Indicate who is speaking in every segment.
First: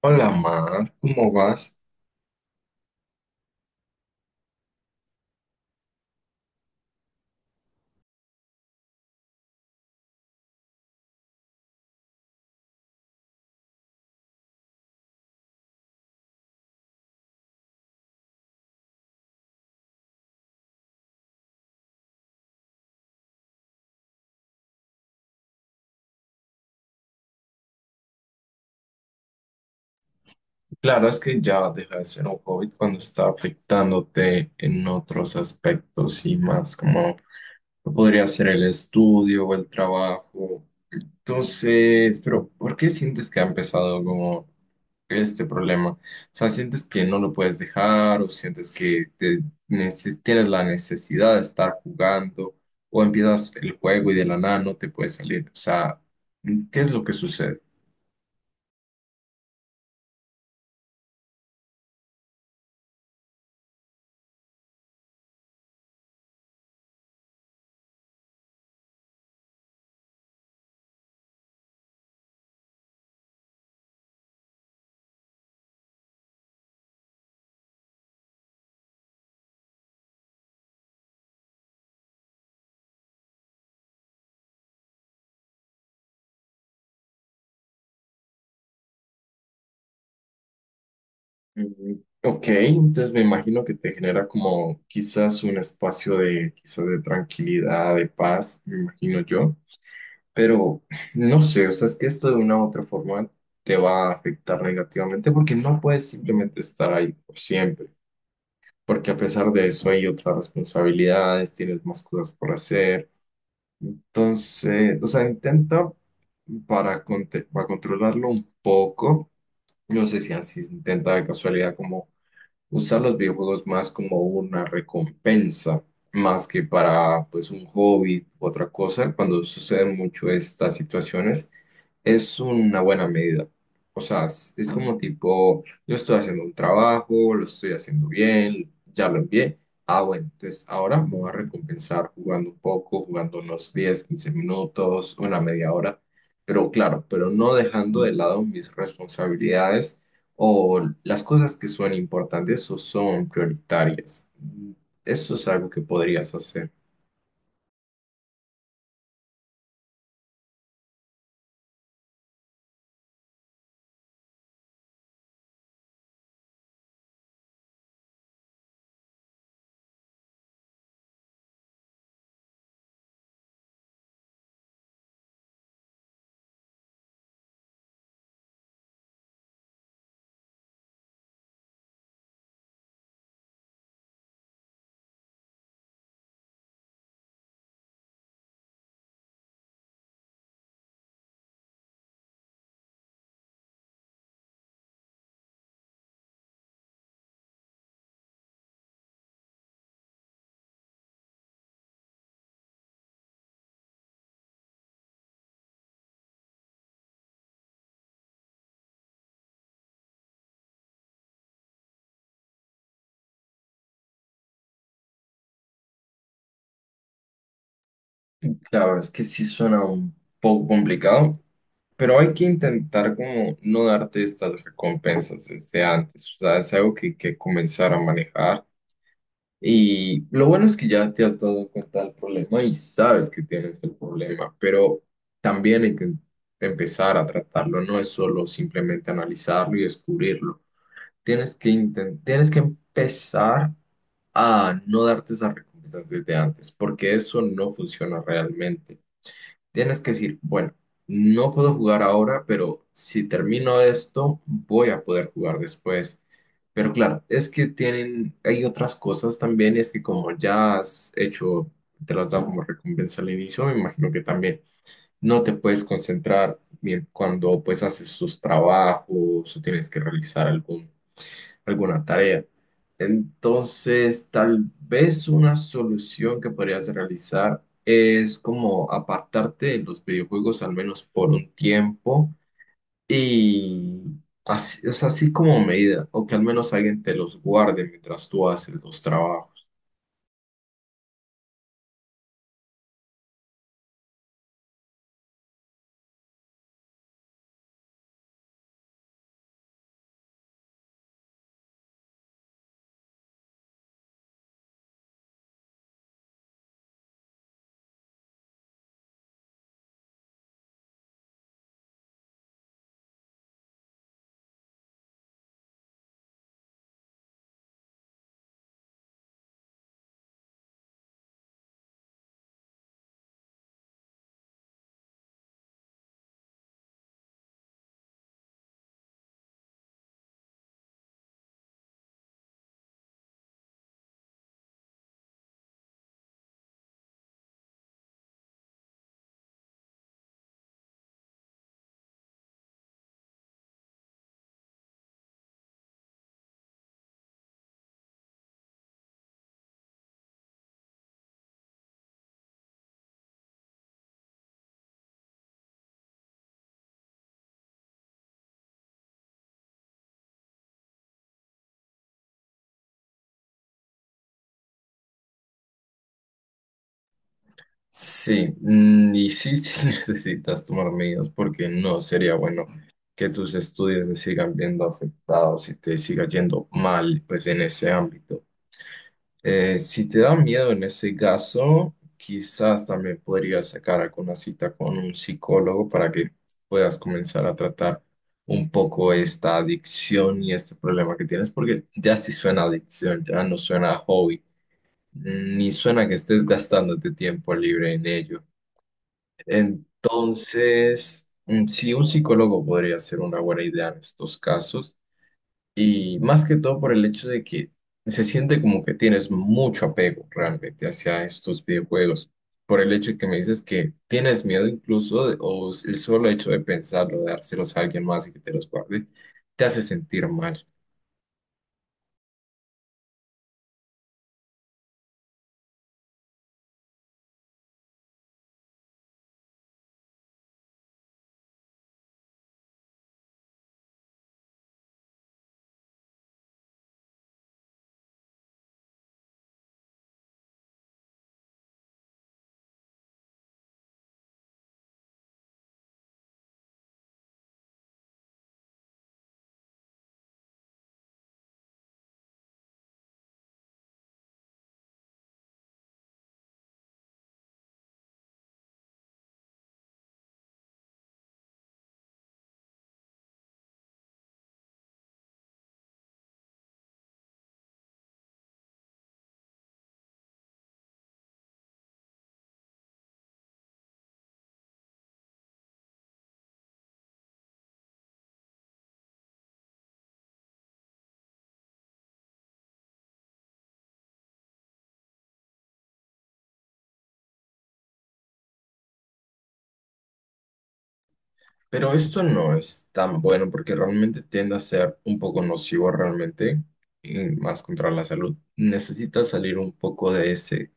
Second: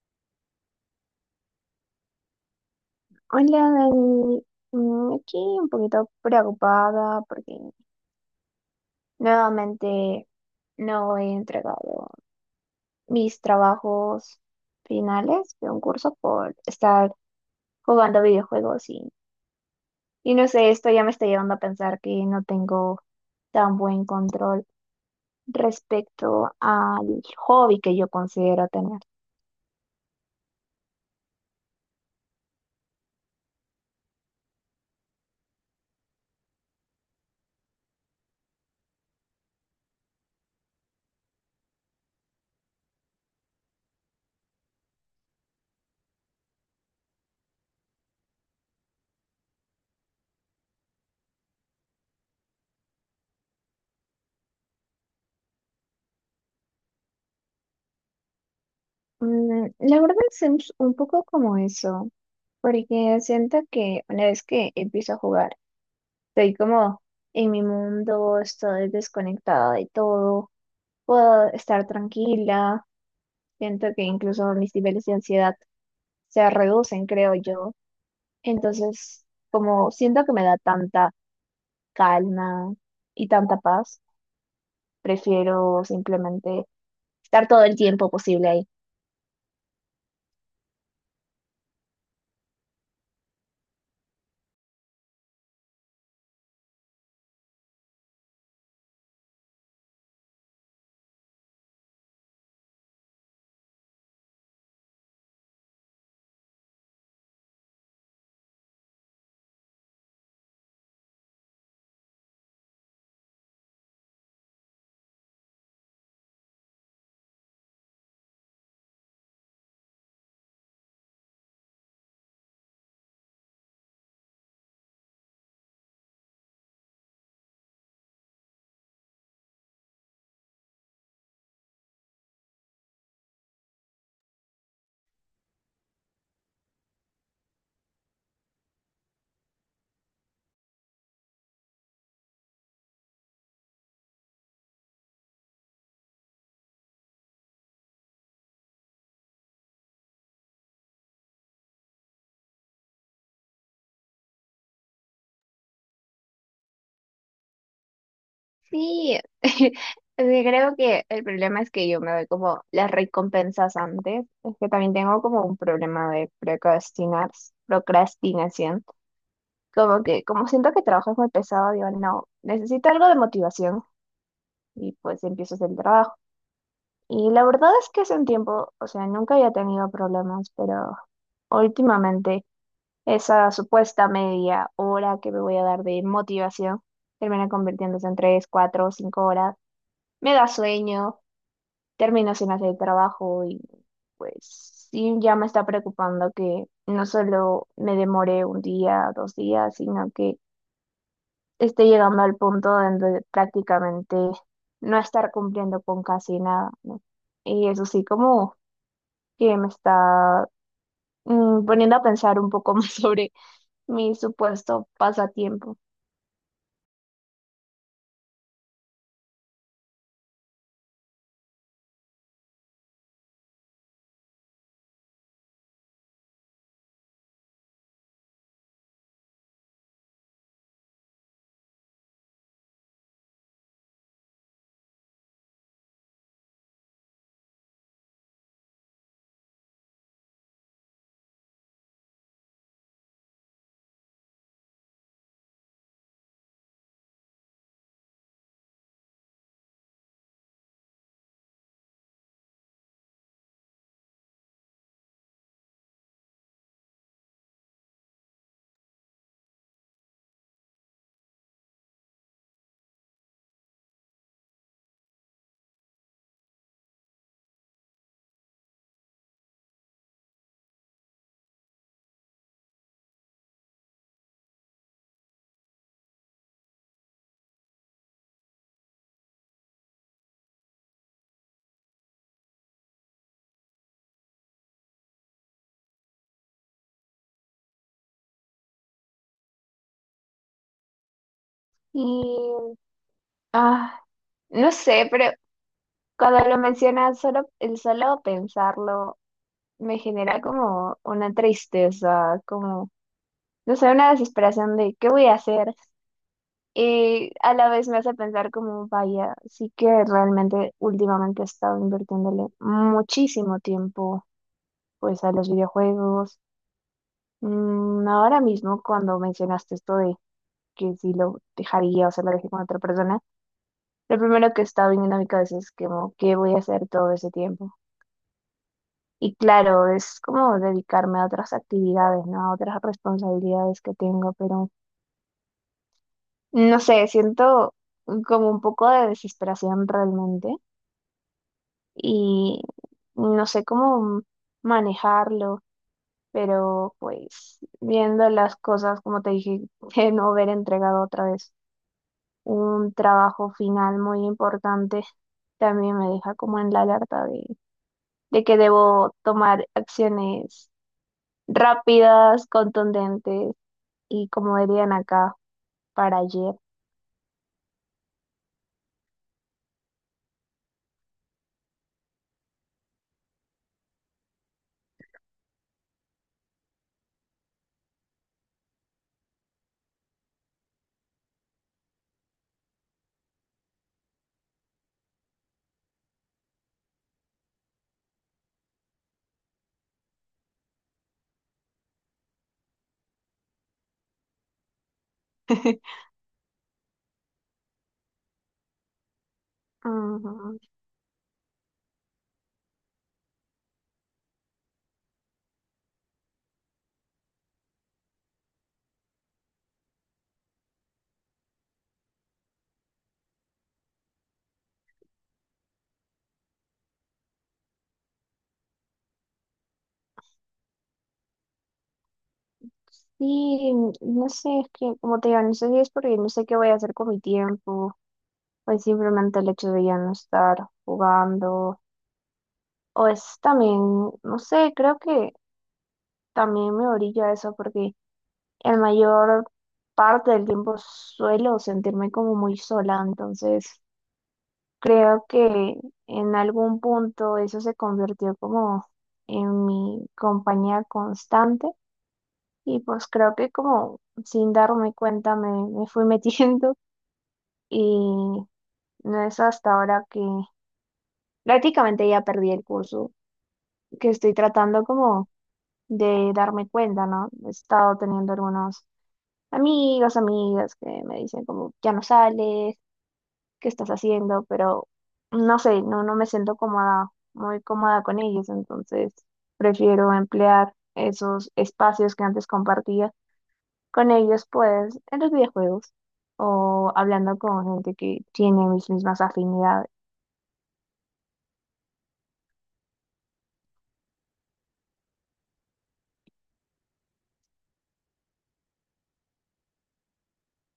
Speaker 1: Hola Mar, ¿cómo vas?
Speaker 2: Hola, Dani. Aquí un poquito preocupada porque nuevamente no he entregado mis trabajos finales de un curso por estar jugando videojuegos y no sé, esto ya me está llevando a pensar que no tengo tan buen control respecto al hobby que yo considero tener.
Speaker 1: Claro, es que ya deja de ser un COVID cuando está afectándote en otros aspectos y más como podría ser el estudio o el trabajo. Entonces, pero ¿por qué sientes que ha empezado como este problema? O sea, ¿sientes que no lo puedes dejar o sientes que te tienes la necesidad de estar jugando o empiezas el juego y de la nada no te puedes salir? O sea, ¿qué es lo que sucede?
Speaker 2: La verdad es un poco como eso, porque siento que una vez que empiezo a jugar, estoy como en mi mundo, estoy desconectada de todo, puedo estar tranquila, siento que incluso mis niveles de ansiedad se reducen, creo yo. Entonces, como siento que me da tanta calma y tanta paz, prefiero simplemente estar todo el tiempo posible ahí.
Speaker 1: Mm, Ok, entonces me imagino que te genera como quizás un espacio de quizás de tranquilidad, de paz, me imagino yo, pero no sé, o sea, es que esto de una u otra forma te va a afectar negativamente porque no puedes simplemente estar ahí por siempre, porque a pesar de eso hay otras responsabilidades, tienes más cosas por hacer, entonces, o sea, intenta para controlarlo un poco, no sé si así intenta de casualidad como usar los videojuegos más como una recompensa, más que para pues un hobby u otra cosa, cuando suceden mucho estas situaciones. Es una buena medida. O sea, es como tipo, yo estoy haciendo un trabajo, lo estoy haciendo bien, ya lo envié. Ah, bueno, entonces ahora me voy a recompensar jugando un poco, jugando unos 10, 15 minutos, una media hora. Pero claro, pero no dejando de lado mis responsabilidades o las cosas que son importantes o son prioritarias. Eso es algo que podrías hacer.
Speaker 2: Sí, sí, creo que el problema es que yo me doy como las recompensas antes, es que también tengo como un problema de procrastinar, procrastinación. Como que, como siento que trabajo es muy pesado, digo, no, necesito algo de motivación y pues empiezo a hacer el trabajo. Y la verdad es que hace un tiempo, o sea, nunca había tenido problemas, pero últimamente esa supuesta media hora que me voy a dar de motivación termina convirtiéndose en 3, 4, 5 horas. Me da sueño, termino sin hacer el trabajo y pues sí, ya me está preocupando que no solo me demore 1 día, 2 días, sino que estoy llegando al punto donde prácticamente no estar cumpliendo con casi nada, ¿no? Y eso sí, como que me está poniendo a pensar un poco más sobre mi supuesto pasatiempo.
Speaker 1: Claro, es que sí suena un poco complicado. Pero hay que intentar como no darte estas recompensas desde antes, o sea, es algo que hay que comenzar a manejar. Y lo bueno es que ya te has dado cuenta del problema y sabes que tienes el problema, pero también hay que empezar a tratarlo, no es solo simplemente analizarlo y descubrirlo. Tienes que tienes que empezar a no darte esas recompensas desde antes, porque eso no funciona realmente. Tienes que decir, bueno, no puedo jugar ahora, pero si termino esto, voy a poder jugar después. Pero claro, es que tienen, hay otras cosas también, y es que como ya has hecho, te las dado como recompensa al inicio, me imagino que también no te puedes concentrar bien cuando pues haces sus trabajos o tienes que realizar algún alguna tarea. Entonces, tal vez una solución que podrías realizar es como apartarte de los videojuegos al menos por un tiempo y así, o sea, así como medida, o que al menos alguien te los guarde mientras tú haces los trabajos.
Speaker 2: Y, ah, no sé, pero cuando lo mencionas, el solo pensarlo me genera como una tristeza, como, no sé, una desesperación de ¿qué voy a hacer? Y a la vez me hace pensar como, vaya, sí que realmente últimamente he estado invirtiéndole muchísimo tiempo pues a los videojuegos. Ahora mismo cuando mencionaste esto de que si lo dejaría o se lo dejé con otra persona, lo primero que estaba viniendo a mi cabeza es como, ¿qué voy a hacer todo ese tiempo? Y claro, es como dedicarme a otras actividades, ¿no? A otras responsabilidades que tengo, pero no sé, siento como un poco de desesperación realmente y no sé cómo manejarlo, pero pues viendo las cosas, como te dije, de no haber entregado otra vez un trabajo final muy importante, también me deja como en la alerta de que debo tomar acciones rápidas, contundentes y como dirían acá, para ayer.
Speaker 1: Sí, mm, y sí, sí necesitas tomar medidas porque no sería bueno que tus estudios se sigan viendo afectados y te siga yendo mal pues en ese ámbito. Si te da miedo en ese caso, quizás también podrías sacar alguna cita con un psicólogo para que puedas comenzar a tratar un poco esta adicción y este problema que tienes, porque ya sí suena adicción, ya no suena hobby, ni suena que estés gastándote tiempo libre en ello.
Speaker 2: Ujú.
Speaker 1: Entonces, sí, un psicólogo podría ser una buena idea en estos casos. Y más que todo por el hecho de que se siente como que tienes mucho apego realmente hacia estos videojuegos. Por el hecho de que me dices que tienes miedo incluso, o el solo hecho de pensarlo, de dárselos a alguien más y que te los guarde, te hace sentir mal.
Speaker 2: Sí, no sé, es que como te digo, no sé si es porque no sé qué voy a hacer con mi tiempo pues simplemente el hecho de ya no estar jugando. O es también, no sé, creo que también me orilla a eso porque el mayor parte del tiempo suelo sentirme como muy sola, entonces creo que en algún punto eso se convirtió como en mi compañía constante y pues creo que como sin darme cuenta me fui metiendo y no es hasta ahora que prácticamente ya perdí el curso que estoy tratando como de darme cuenta, ¿no? He estado teniendo algunos amigos, amigas que me dicen como, ya no sales, ¿qué estás haciendo? Pero no sé, no, no me siento cómoda, muy cómoda con ellos, entonces prefiero emplear esos espacios que antes compartía con ellos, pues en los videojuegos o hablando con gente que tiene mis mismas afinidades.
Speaker 1: Pero esto no es tan bueno porque realmente tiende a ser un poco nocivo realmente, y más contra la salud. Necesitas salir un poco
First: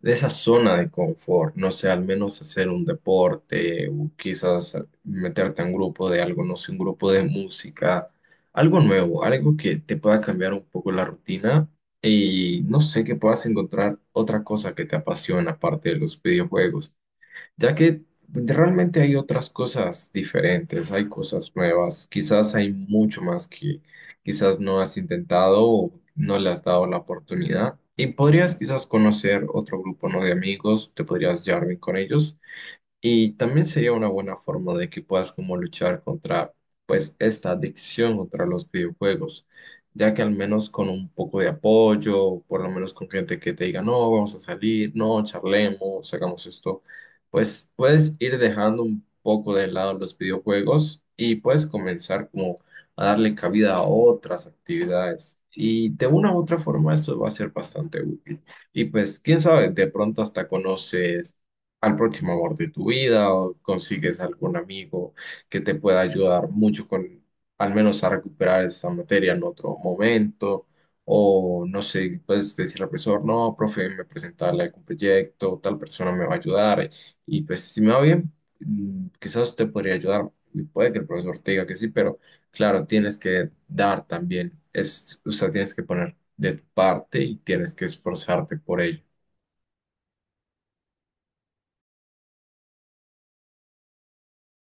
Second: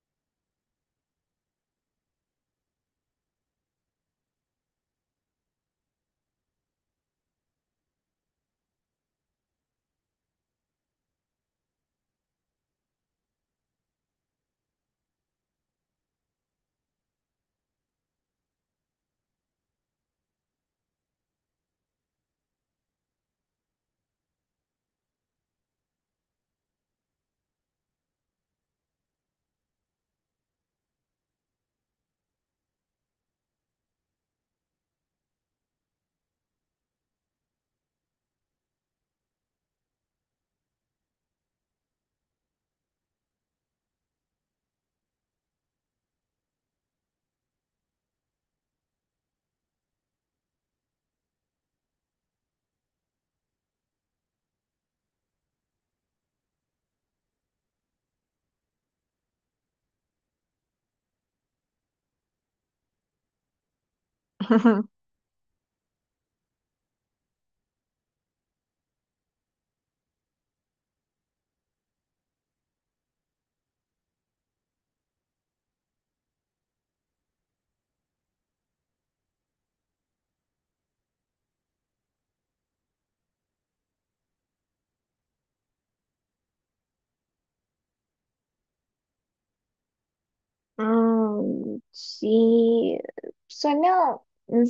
Speaker 1: de esa zona de confort, no sé, al menos hacer un deporte o quizás meterte a un grupo de algo, no sé, un grupo de música, algo nuevo, algo que te pueda cambiar un poco la rutina y no sé, que puedas encontrar otra cosa que te apasiona aparte de los videojuegos ya que realmente hay otras cosas diferentes, hay cosas nuevas, quizás hay mucho más que quizás no has intentado o no le has dado la oportunidad. Y podrías quizás conocer otro grupo, ¿no?, de amigos, te podrías llevar bien con ellos y también sería una buena forma de que puedas como luchar contra pues esta adicción contra los videojuegos, ya que al menos con un poco de apoyo, por lo menos con gente que te diga, no, vamos a salir, no, charlemos, hagamos esto, pues puedes ir dejando un poco de lado los videojuegos y puedes comenzar como a darle cabida a otras actividades. Y de una u otra forma esto va a ser bastante útil. Y pues, quién sabe, de pronto hasta conoces al próximo amor de tu vida o consigues algún amigo que te pueda ayudar mucho con al menos a recuperar esta materia en otro momento o no sé, puedes decirle al profesor, no, profe, me presentarle algún proyecto, tal persona me va a ayudar y pues si me va bien, quizás te podría ayudar y puede que el profesor te diga que sí, pero claro, tienes que dar también, es, o sea, tienes que poner de tu parte y tienes que esforzarte por ello.
Speaker 2: Sí, suena,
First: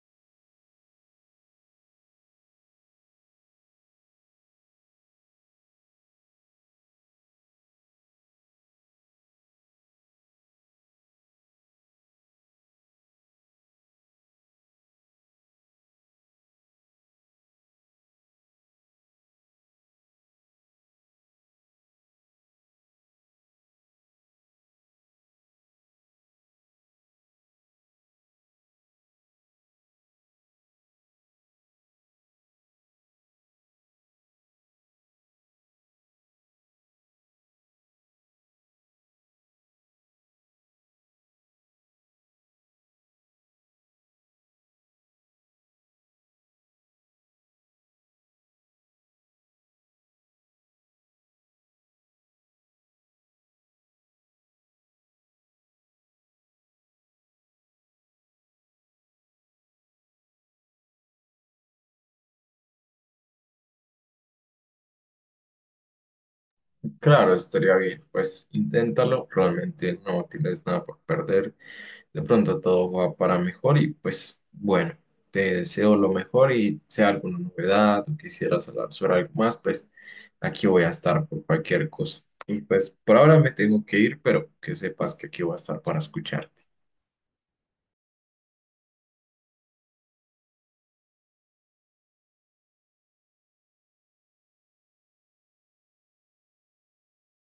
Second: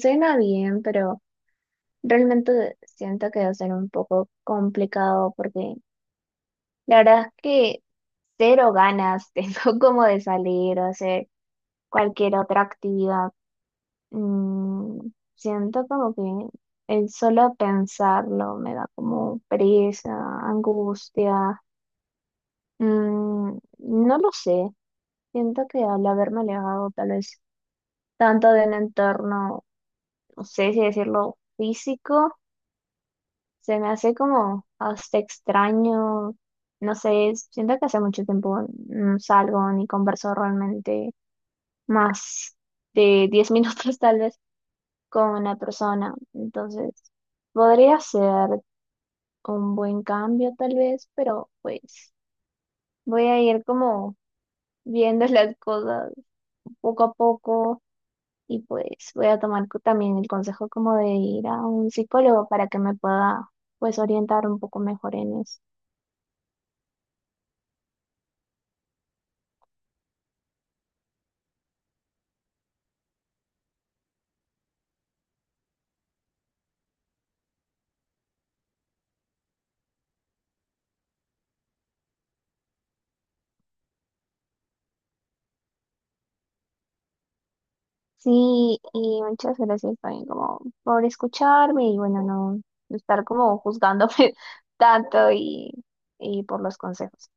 Speaker 2: suena bien, pero realmente siento que va a ser un poco complicado porque la verdad es que cero ganas tengo como de salir o hacer cualquier otra actividad. Siento como que el solo pensarlo me da como pereza, angustia. No lo sé, siento que al haberme alejado tal vez tanto de un entorno no sé si decirlo físico, se me hace como hasta extraño, no sé, siento que hace mucho tiempo no salgo ni converso realmente más de 10 minutos tal vez con una persona, entonces podría ser un buen cambio tal vez, pero pues voy a ir como viendo las cosas poco a poco. Y pues voy a tomar también el consejo como de ir a un psicólogo para que me pueda pues orientar un poco mejor en eso.
Speaker 1: Claro, estaría bien. Pues inténtalo, realmente no tienes nada por perder. De pronto todo va para mejor y pues bueno, te deseo lo mejor y sea alguna novedad o quisieras hablar sobre algo más, pues aquí voy a estar por cualquier cosa. Y pues por ahora me tengo que ir, pero que sepas que aquí voy a estar para escucharte.
Speaker 2: Sí, y muchas gracias también como por escucharme y bueno, no estar como juzgándome tanto y por los consejos.